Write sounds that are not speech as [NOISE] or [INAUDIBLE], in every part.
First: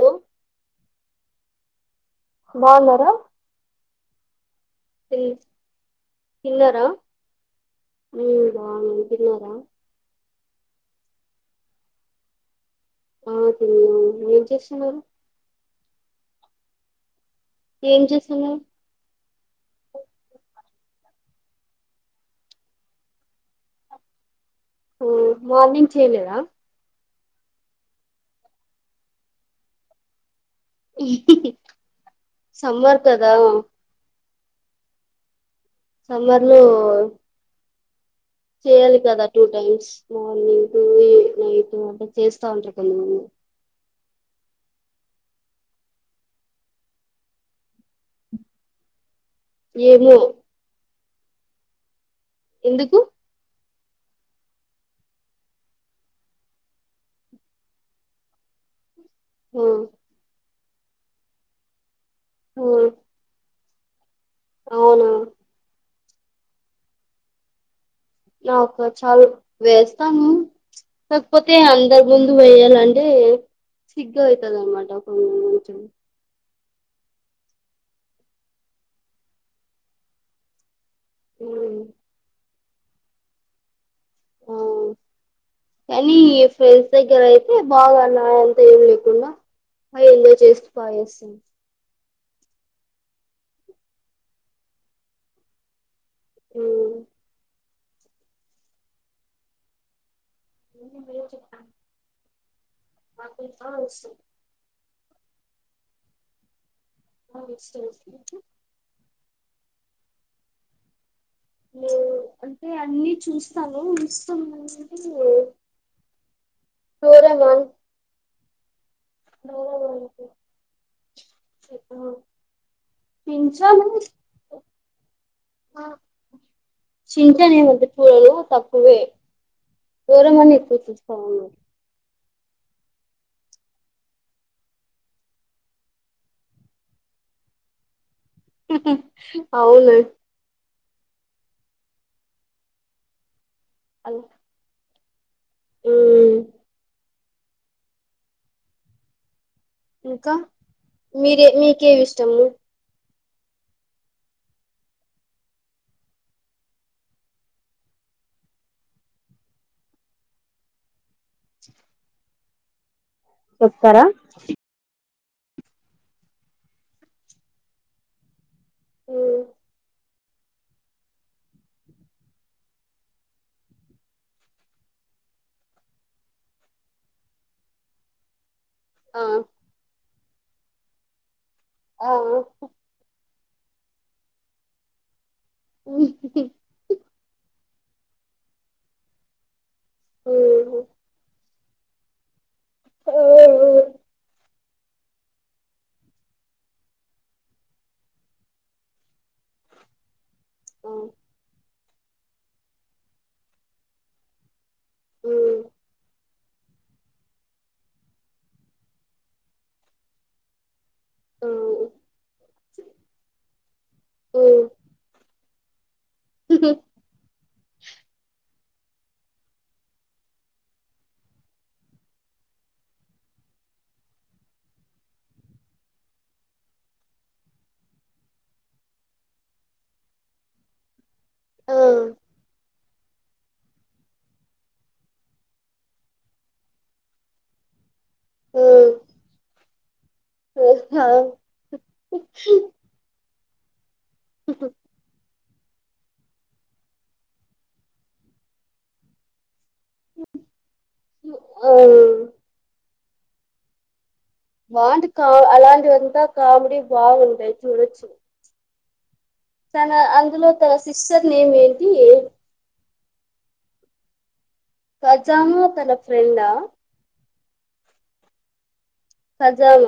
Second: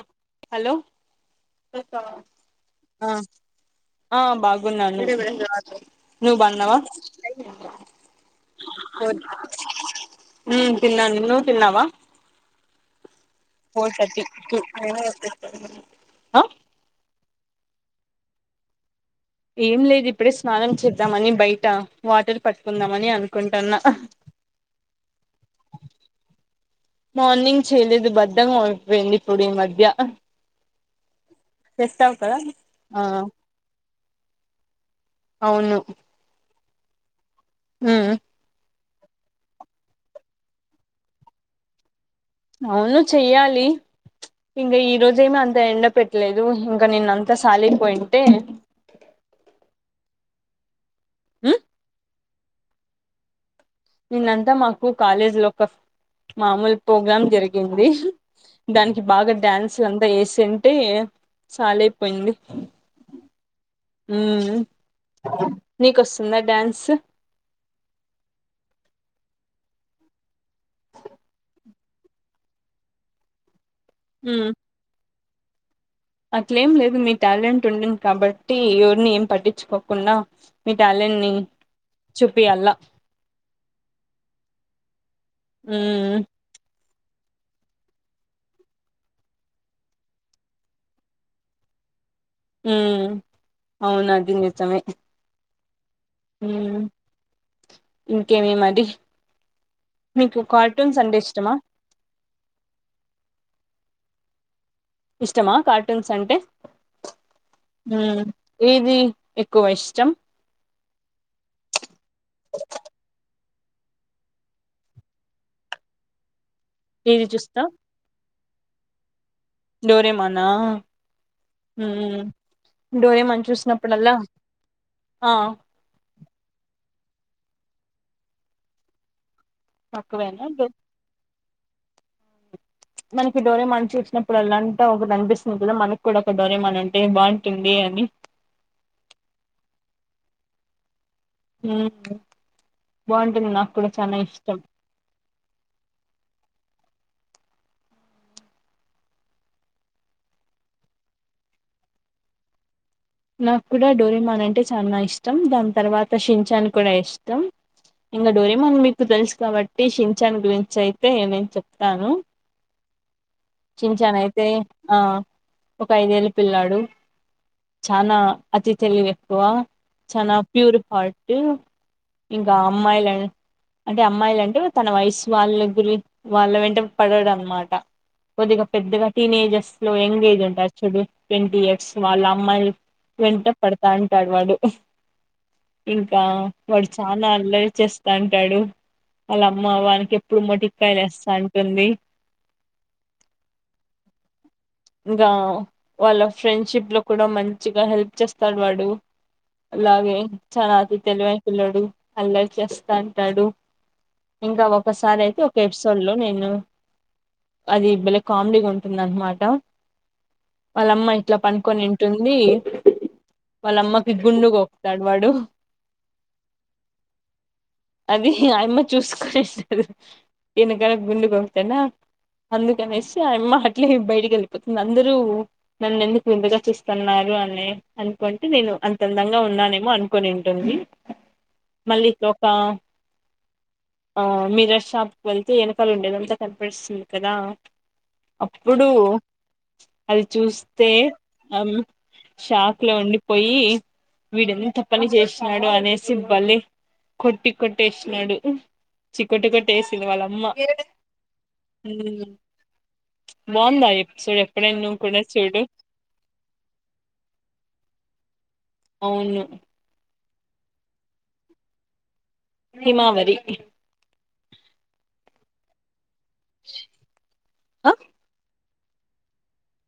Hello hello బాగున్నారా ఆ ఆ బాగున్నాను తిన్ నువ్వు బాగున్నావా తిన్నారా ఉమ్ బాగున్నాం తిన్నారా మ్ తిన్నా నువ్వు తిన్నావా ఆ ఫోర్ తిన్నాం థర్టీ ఏం చేస్తున్నారు హ ఏం చేస్తున్నారు ఏం లేదు ఇప్పుడే స్నానం చేద్దామని బయట వాటర్ పట్టుకుందామ అని అనుకుంటున్నా ఓ మార్నింగ్ చేయలేదా మార్నింగ్ చేయలేదు బద్దకం అయిపోయింది ఇప్పుడు ఈ మధ్య ఇ చేస్తావు కదా ఆ సమ్మర్ కదా ఔను సమ్మర్ లో హ్మ్ చేయాలి కదా టూ టైమ్స్ మార్నింగ్ టు ఈ నైట్ అంటే అవును చెయ్యాలి ఇంకా ఈ రోజ ఏమి అంత ఎండ పెట్టలేదు ఇంక నిన్న అంతా సాలయిపోయింటే ఏమో హ్మ్ ఎందుకు నిన్నంతా మాకు కాలేజ్ లో ఒక మామూలు ప్రోగ్రాం జరిగింది దాని బాగా ఆ డ్యాన్స్ అంతా ఏసీన్ ట్టే సాలే పోయింది ఆ ఉం అవునా నీకో ద డ్యాన్స్ నాకా చాలు వేస్తాము కాకపోతే అ అందరు ముందు వేయాలంటే సిగ్గు అయితధనమాట [UNINTELLIGIBLE] అట్ల ఏం లేదు మీ టాలెంట్ ఉండింది కాబట్టి ఎవరిని ఏం పట్టించుకోకుండా మీ ట్యాలెంట్ ని ఉమ్. చూపియాల్లా అవును ఉమ్ ఎనీఏఫ దగ్గర అయితే బాగాన్నా అంతా ఏం లేకుండా బాగా ఎంజాయ్ చేస్తూ బాగా చేస్తుంది హ అవునాది నిజమే ఉమ్ ఇంకేమీ మరి? మీకు కార్టూన్స్ అంటే ఇష్టమా? మాకు ఇంకా, వస్తున్ ఇష్టమా? కార్టూన్స్ అంటే? హ, ఏది? ఎక్కువ ఇష్టం. ఉ, అంటే అన్ని చూస్ తను, ఇస్తుందంటే టీ వి చూస్తా డోరేమానా? హ్మ్మ్ డోరేమాన్ షిన్చాన్ చూసినప్పుడల్లా. ఆ శిన్చాన్ ఏమంత చూడడూ, తక్కువే. తక్కువేనా డోరోమాన్ డో ఎక్కువ చుస్తామండి. మనకి డోరేమాన్ చూసినప్పుడల్ల అంత ఒకటి అనిపిస్తుంది కదా, మనకు కూడా ఒక డోరేమాన్ ఉంటే బాగుంటుంది అని. అవును. ఉమ్, బాగుంటుంది మా. కూడ చానా అలా ఇష్టం. ఉమ్ ఇంకా? మీరే మీకేదిష్టము? నాకు కూడా డోరేమాన్ అంటే చానా ఇష్టం. దాని తర్వాత షిన్ఛాన్ కూడా ఇష్టం. ఇంకా డోరమాన్ మీకు తెలుసు కాబట్టి, షిన్ఛాన్ గురించి అయితే నేను చెప్తాను. చెప్తారా షించాన్ అయితే, ఆ. ఒక ఐదేళ్ళ పిల్లాడు, చాన అతి తెలివి ఎక్కువ. చానా ప్యూర్ హార్ట్ ఇంకా, అమ్మాయిలు అంటే అమ్మాయిలు అంటే, తన వయసు వాళ్ళ గురి వాళ్ళ వెంట పడడు అనమాట. కొద్దిగప్ పెద్దగా టీనేజెస్లో, యంగ్ ఏజ్ ట్లుంటాడు చూడు? ట్వంటీ ఇయర్స్ వాళ్ళ అమ్మాయిలు, వెంట పడతాన్టాడు వాడు. ఇంకా, వాడు చాన అల్లరి వచ్చేస్తాంటాడు, ఆళ్లమ్ మ్మ, వానికి ఎప్పుడూ మొటిక్కయలు ఏస్తాన్ తుంది. ఇంగా, వాళ్ళ ఫ్రెండ్షిప్ లో కూడ మంచిగ హెల్ప్ చేస్తాడు వాడు. అలాగే చానా అతి తెలివైన పిల్లోడు. అల్లరి చేస్తాన్టాడు, ఇంకా ఒక్ ఒకసారి అయితే, ఒక ఎపిసోడ్ లో నేను అది బాలే కామెడీ ఉంటుంద అన్నమాట వాళ్ళమ్మ ఇట్లా పనుకొనింటుంది వాళ్ళమ్మకి గుండుగకుతాడు వాడు ఉహు్ అయమ్మ చూసుకొనిస్తారు యానకాల గుండకితానా అందుకనేసి ఆ అమ్మ అట్లే బయటకి వెళ్ళిపోతుంది అందరూ నన్ను ఎందుకు విందుగా చూస్తున్నారు అని అనుకుంటే నేను అంతందంగా ఉన్నానేమో అనుకుని ఉంటుంది మల్లి [UNINTELLIGIBLE] ఆ మీరు షాప్కి వెళ్తే వెనకలు ఉండేదంతా కనిపిస్తుంది కదా అప్పుడు అది చూస్తే షాక్ లో ఉండి పోయి వీడన్ని తప్పని చేస్త వాడు అనేసి బలే కొట్టి కొట్టి ఇస్తునడు చక్కటి కొట్టి కేసిల్ వాల అమ్మా మ్మ్ బావుందా [UNINTELLIGIBLE] అలాంటి అంత కామెడి బాగుంటాయి చూడచు అవును తన అందులో తన సిస్టర్ నేమ్ ఏంటి హిమవరి కజాము [UNINTELLIGIBLE] [UNINTELLIGIBLE] ఆ కాజైన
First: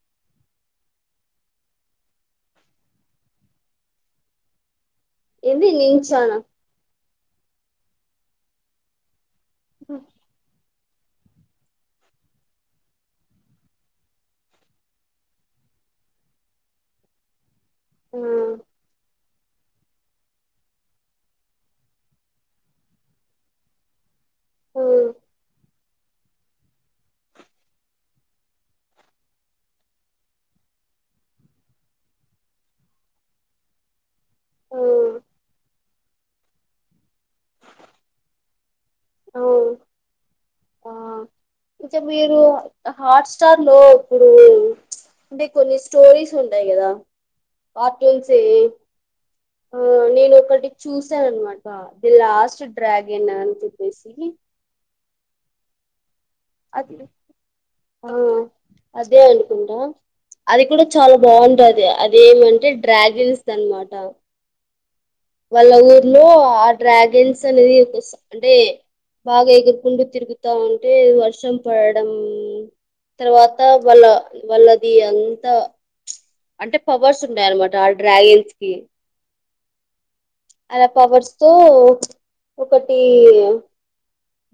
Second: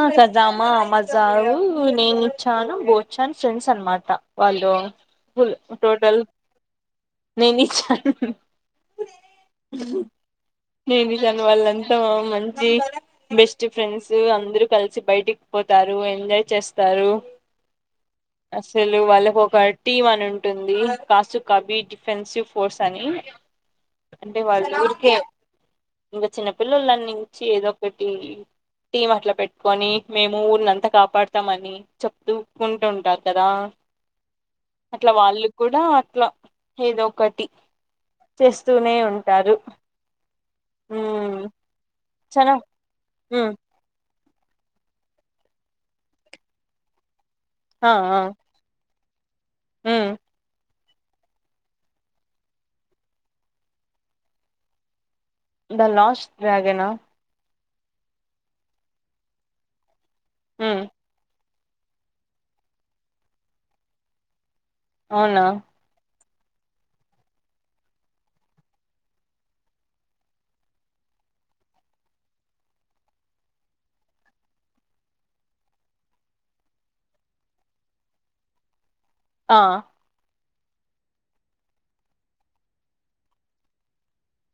ఆ సజామా మజా నేను ఇచ్చాను పోచ్చాన ఫ్రెండ్స్ అనమాట వాళ్ళు ఫుల్ ఏంది టోటల్ నించానా నీనిచ్చన్ అ నేను జాను వాళ్ళంతా మంచి బెస్ట్ ఫ్రెండ్స్ అంత అందరు కలిసి బయటికి పోతారు ఎంజాయ్ చేస్తారు ఆ అసలు వాళ్ళ [UNINTELLIGIBLE] ఒక టీమ్ అని ఉంటుంది కాసు కబీ డిఫెన్సివ్ ఫోర్స్ అని అంటే వాళు ఆ ఊరికే ఇంకా చిన్న పిల్లలన్నించి ఏదో ఒకటి టీమ్ అట్లా పెట్టి కని మేము [UNINTELLIGIBLE] అంత కాపాడుతాం అని చెప్తూకుంటుంటారు కదా ఆ అట్లా వాళ్ళు కూడా అట్లా ఏదో ఒకటి చేస్ వస్తూనే ఆ ఉంటారు మ్ ఇకా మీరు హాట్స్టార్ లో ఇప్పుడు అంటే కొన్ని స్టోరీస్ ఉంటాయి కదా ఆ ఆ పట్లూన్స్ ఆ నేను ఒకటి చూసారనమాట ది లాస్ట్ డ్రాగన్ అని చెప్పేసి దా లాస్ట్ డ్రాగన్ హా అది ఆ అదే అనుకుంటా అది హ్మ్ కూడా చాలా బాగుంటది అ అదేమంటే డ్రాగిన్స్ అనమాట అవునా లో ఆ డ్రాగన్స్ అనేది ఓస్ అంటే బాగా ఎగురుకుంటూ తిరుగుతా ఉంటే వర్షం పడడం, తర్వాత వాళ్ళ వాళ్ళది అంతా అంటే పవర్స్ ఉన్నాయ అనమాట ఆ డ్రాగన్స్ కి ఆ అలా పవర్స్ తో ఒకటి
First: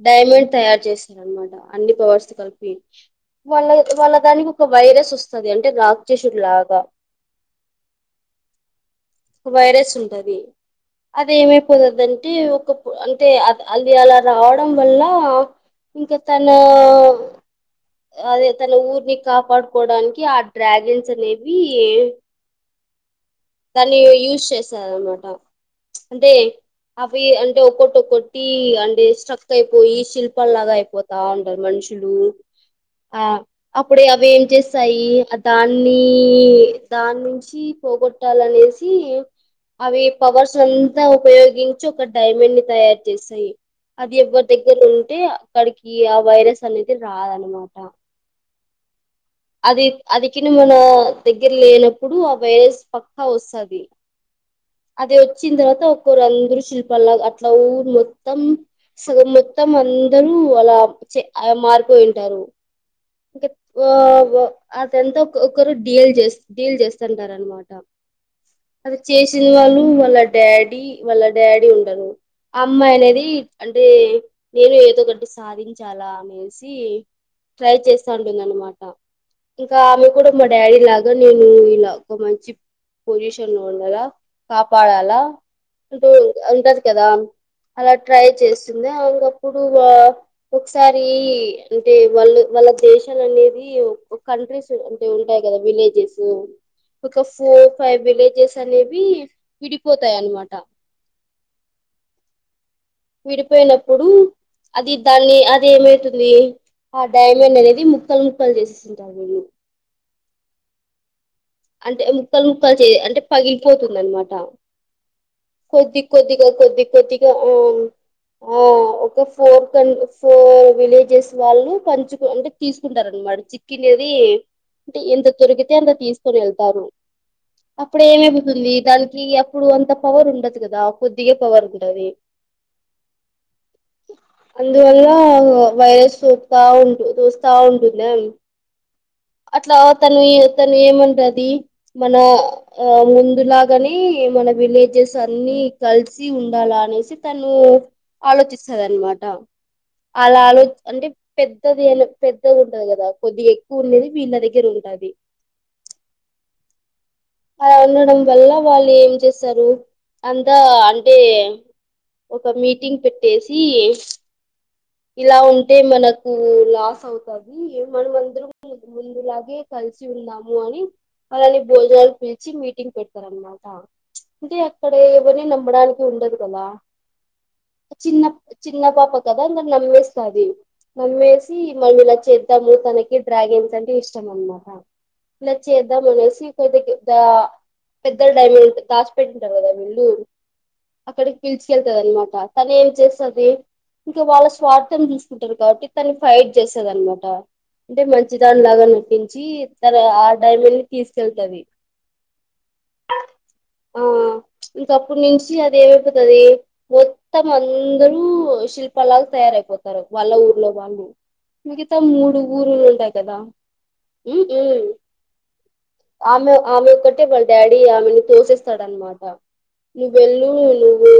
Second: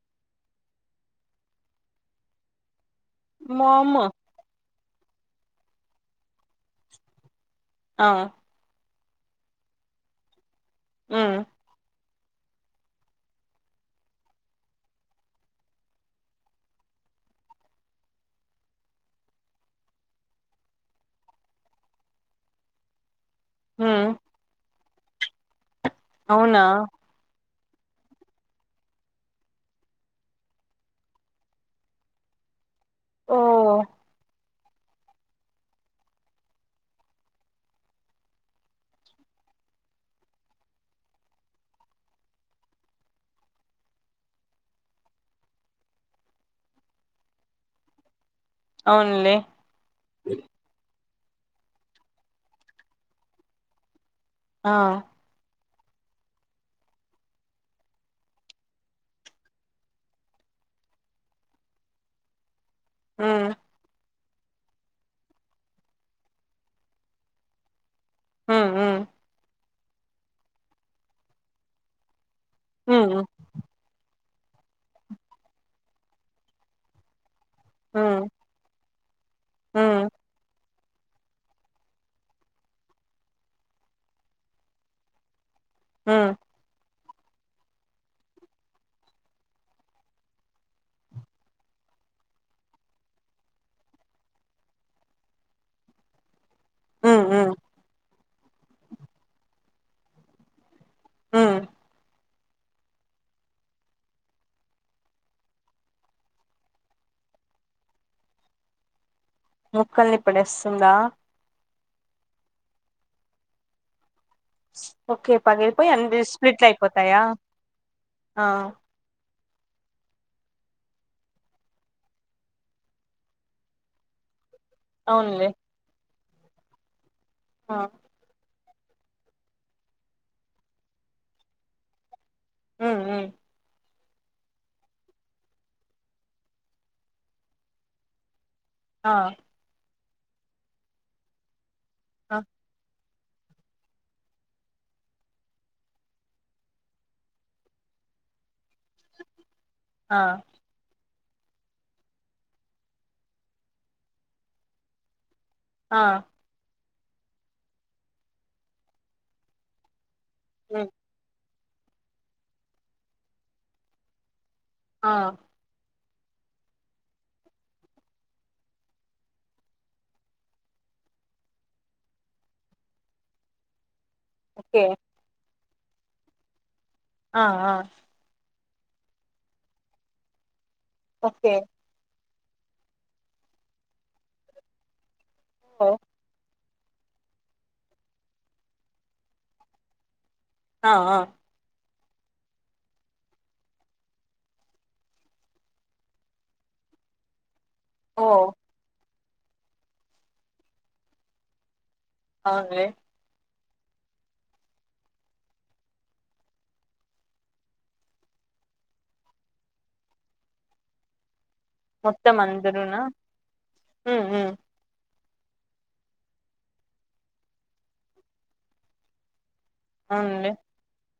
డైమండ్ తయారు చేశారనమాట, అన్ని పవర్స్ తో కలిపి వాల మామ్ వాల్లదనికి ఒక వైరస్ వస్తది అంటే లాక్ చేసడు లా బ ఆ వైరస్ ఉంటది హ్మ్ అదేమే పోదదని అంటే ఒక అంటే అ అది అలా రావడం వల్ల ఇంకా తన ఆ అదే తన ఊరిని కాపాడుకోడానికి ఆ డ్రాగన్స్ అనేవి దాన్ని హ్మ్ యూజస్ చేస్ సర మాటా అంటే అవునా అవి అం అంటే ఒకటిక్కటి అంటే స్ట్రక్ అయిపోయి శిల్పల్లాగా అయిపోతా ఉంటారు మనుషులు ఆ ఓ అప్పుడే అవి ఏం చేస్త యి దాన్ని దాని నుంచి పోగొట్టాలి అనేసి అవి పవర్స్ అంతా ఉపయోగించి ఒక అనేసి అవి పవర్ అంత ఉపయోగించి ఒక డైమండ్ ని తయారు చేసాయి అది ఎవరి దగ్గర ఉంటే అక్కడికి ఆ వైరస్ అనేది రాదనమాట అవును అది అదికి ను మన్న దగ్గర లేనప్పుడు ఆ వైరస్ పక్కా వస్తుంది ఆ అదే వచ్చిందవాత ఒక్కరు అందరుూ శిల్పలా లాగా అట్లా ఊ మొత్తం స్కూల్ మొత్తం అందరూ అలా చే అ మారిపోయింటారు హ్మ్ ఆ వా అద ఎంతా ఒొక్కరు డీల్ చే డీల్ చేస్తుంటార అనమాట హ్మ్ అది హ్మ్ చేసి వాళ్ళ వల్ల డాడీ వాళ్ళ డాడీ ఉండరు అమ్మాయి హ్మ్ అనేది అంటే నేను ఏదో ఒకటి సాధించాలా అనేసి ట్రై చేస్తా హ్మ్ ఉంటుంద అనమాట ఇంకా ఆమె హ్మ్ కూడా మా డాడీ ఇలాగా నేను ఇలా ఒక మంచి పొజిషన్ లో ఉండాల కాపాడాలా ఉ హ్మ్ అందరూ కదా అలా ట్రై చేస్తుంది అకప్పుడు అ ఒకసారి అంటే వాళ్ళు వాళ్ళ దేశాలు అనేది కంట్రీస్ అంటే ఉంటాయి కదా విలేజెస్ ఒక హ్మ్ హ్మ్ ఫోర్ ఫైవ్ ఫైబి జాశానేవి విడిపోతాయ అన్నమాట మ్ విడిపోయినప్పుడు అది దాన్ని అది ఏమైతుంది ఆ డైమండ్ అనేది ముక్కలు ముక్కలు చేసే ముక్కల్ని ఇప్పుడుేస్తుందా అంటే ముక్కలు ముక్కలు చే అంటే పగిలిపోతుంది అనమాట [INAUDIBLE] పగిలిపోయి కొద్ది అన్ని కొద్దిగా స్ప్లిట్లు కొద్ది అయిపోతాయా కొద్దిగా ఆ ఓ ఆ ఒక ఫోర్ క ఫోర్ విలేజెస్ వాళ్ళు పంచు అంటే తీసుకుంటారు అనమాట చికినీది అంట ఎంత అవునులే తొరుగితే అంత తీసు రు వెళ్తారు ఆ అప్పుడే ఏమ బతుంది దానికి ఎప్పుడు అంత పవర్ ఉండదు కదా కొద్దిగాే పవర్ ఉండది ఉ అందువల్ల వైరస్ సోపుతా ఉంటు చోస్తా ఉంటుంది ఆ అట్లా తను తను ఏమండది మన ఆ ము అందులాగానే మన విలేజెస్ అన్ని కలిసి ఉండాల అనేసి తను ఆలోచి వస్తునమాట ఆ అలా ఆలో అంటే పెద్దది అ పెద్దది ఉంటది కదా కొద్దిగా ఎక్కువ ఉన్నది మీ ఇన్న దగ్గర ఉంటది ఆ అలా ఉండడం వల్ల వాళ్ళు ఏం చేస్తారు అంతా హ్మ్ అంటే ఒక మీటింగ్ పెట్టేసి ఆ ఇలా ఉంటే మనకు లాస్ అవుతది మనం అందరం ముందులాగే కలిసి ఉందాము అని అలాని భోజనాలు పిలిచి మీటింగ్ పెడతారు అనమాట అంటే ఓకే అక్కడ ఎవరిన అమ్మడానికి ఉండదు కదా ఆ ఆ చిన్న చిన్న పాప కదా నమ్మేస్తది ఓకే నమ్మేసి మళ్లీ ఇలా చెయ్ తము తనకి డ్రాగన్స్ అంటే ఇష్టం అనమాట ఓ చేద్దాం అనేసి పెద్ద పెద్ద పెద్ద డైమండ్ దాస్పేట ఉంటారు కదా వీళ్లు ఆ ఆ అక్కడికి పిలిచికెళ్తే అనమాట తను ఏం చేస్తుంది ఇంకా వాళ్ళ స్వార్థం చూసుకుంటారు కాబట్టి తన్ని ఫైట్ చేస్తది అనమాట అంటే ఓ మంచిదానిలాగా నటించ వచ్చి తర ఆ డైమండ్ ని తీసుకెళ్తుది అవునే ఆ ఇంకప్పుటి నుంచి అది ఏమైపోతుది మొత్తం అందరూ శిల్పాల లాగా తయారైపోతారు వాళ్ళ ఊర్లో వాళ్ళు మిగతా మొత్తం మూడు ఊరు అందరూనా ఉంటాయి కదా హ్మ్ హ్మ్ హ్మ్మ్ ఆమె ఆమె ఒక్కటే వాళ్ళ డాడీ ఆమెని తోసేస్తాడనమాట నువ్వెళ్ళు అవునులే నువ్వు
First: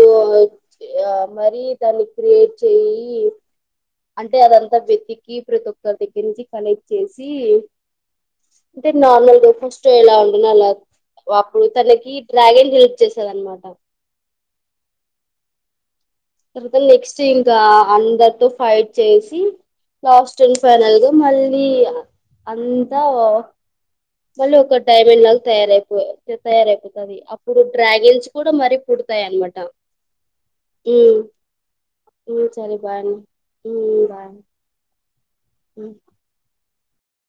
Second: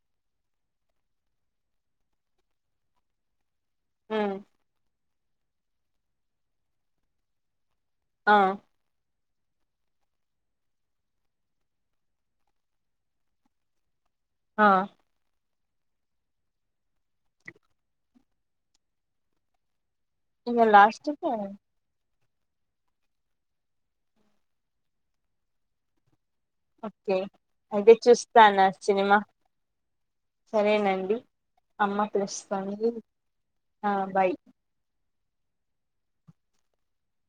మరి దాన్ని క్రియేట్ చేయి ఏ ఉమ్ అంటే అదంతా విధి కీ ప్రతి ఒక్కల దగ్గరరించి కనెక్ట్ చేసి అంటే నార్మల్ ఫస్ట్ో ఎలా ఉంటదో అలా అప్పుడు తనకి డ్రాగన్ రిలిప్ చేస్తది అనమాట ఆ తర్వాత నెక్స్ట్ ఇంకా అందరితో ఫైట్ చేసి లాస్ట్ అండ్ ఇంగ లాస్ట్ ఫైనల్గా కి మళ్ళీ అంతా ఓ మళ్ళీ ఒక డైమండ్ లాగా తయారయిపోయ తయారయిపోతుది ఓకే అప్పుడు అయితే డ్రాగిన్స్ కూడా చూస్తాను ఆ మరీ సినిమా పుడతాయ అన్నమాట సరేనండి హ్మ్మ్ అమ్మ హ్మ్మ్ సరే పిలుస్తుంది హ్మ్మ్ బాయ్ అమ్మ హ్మ్మ్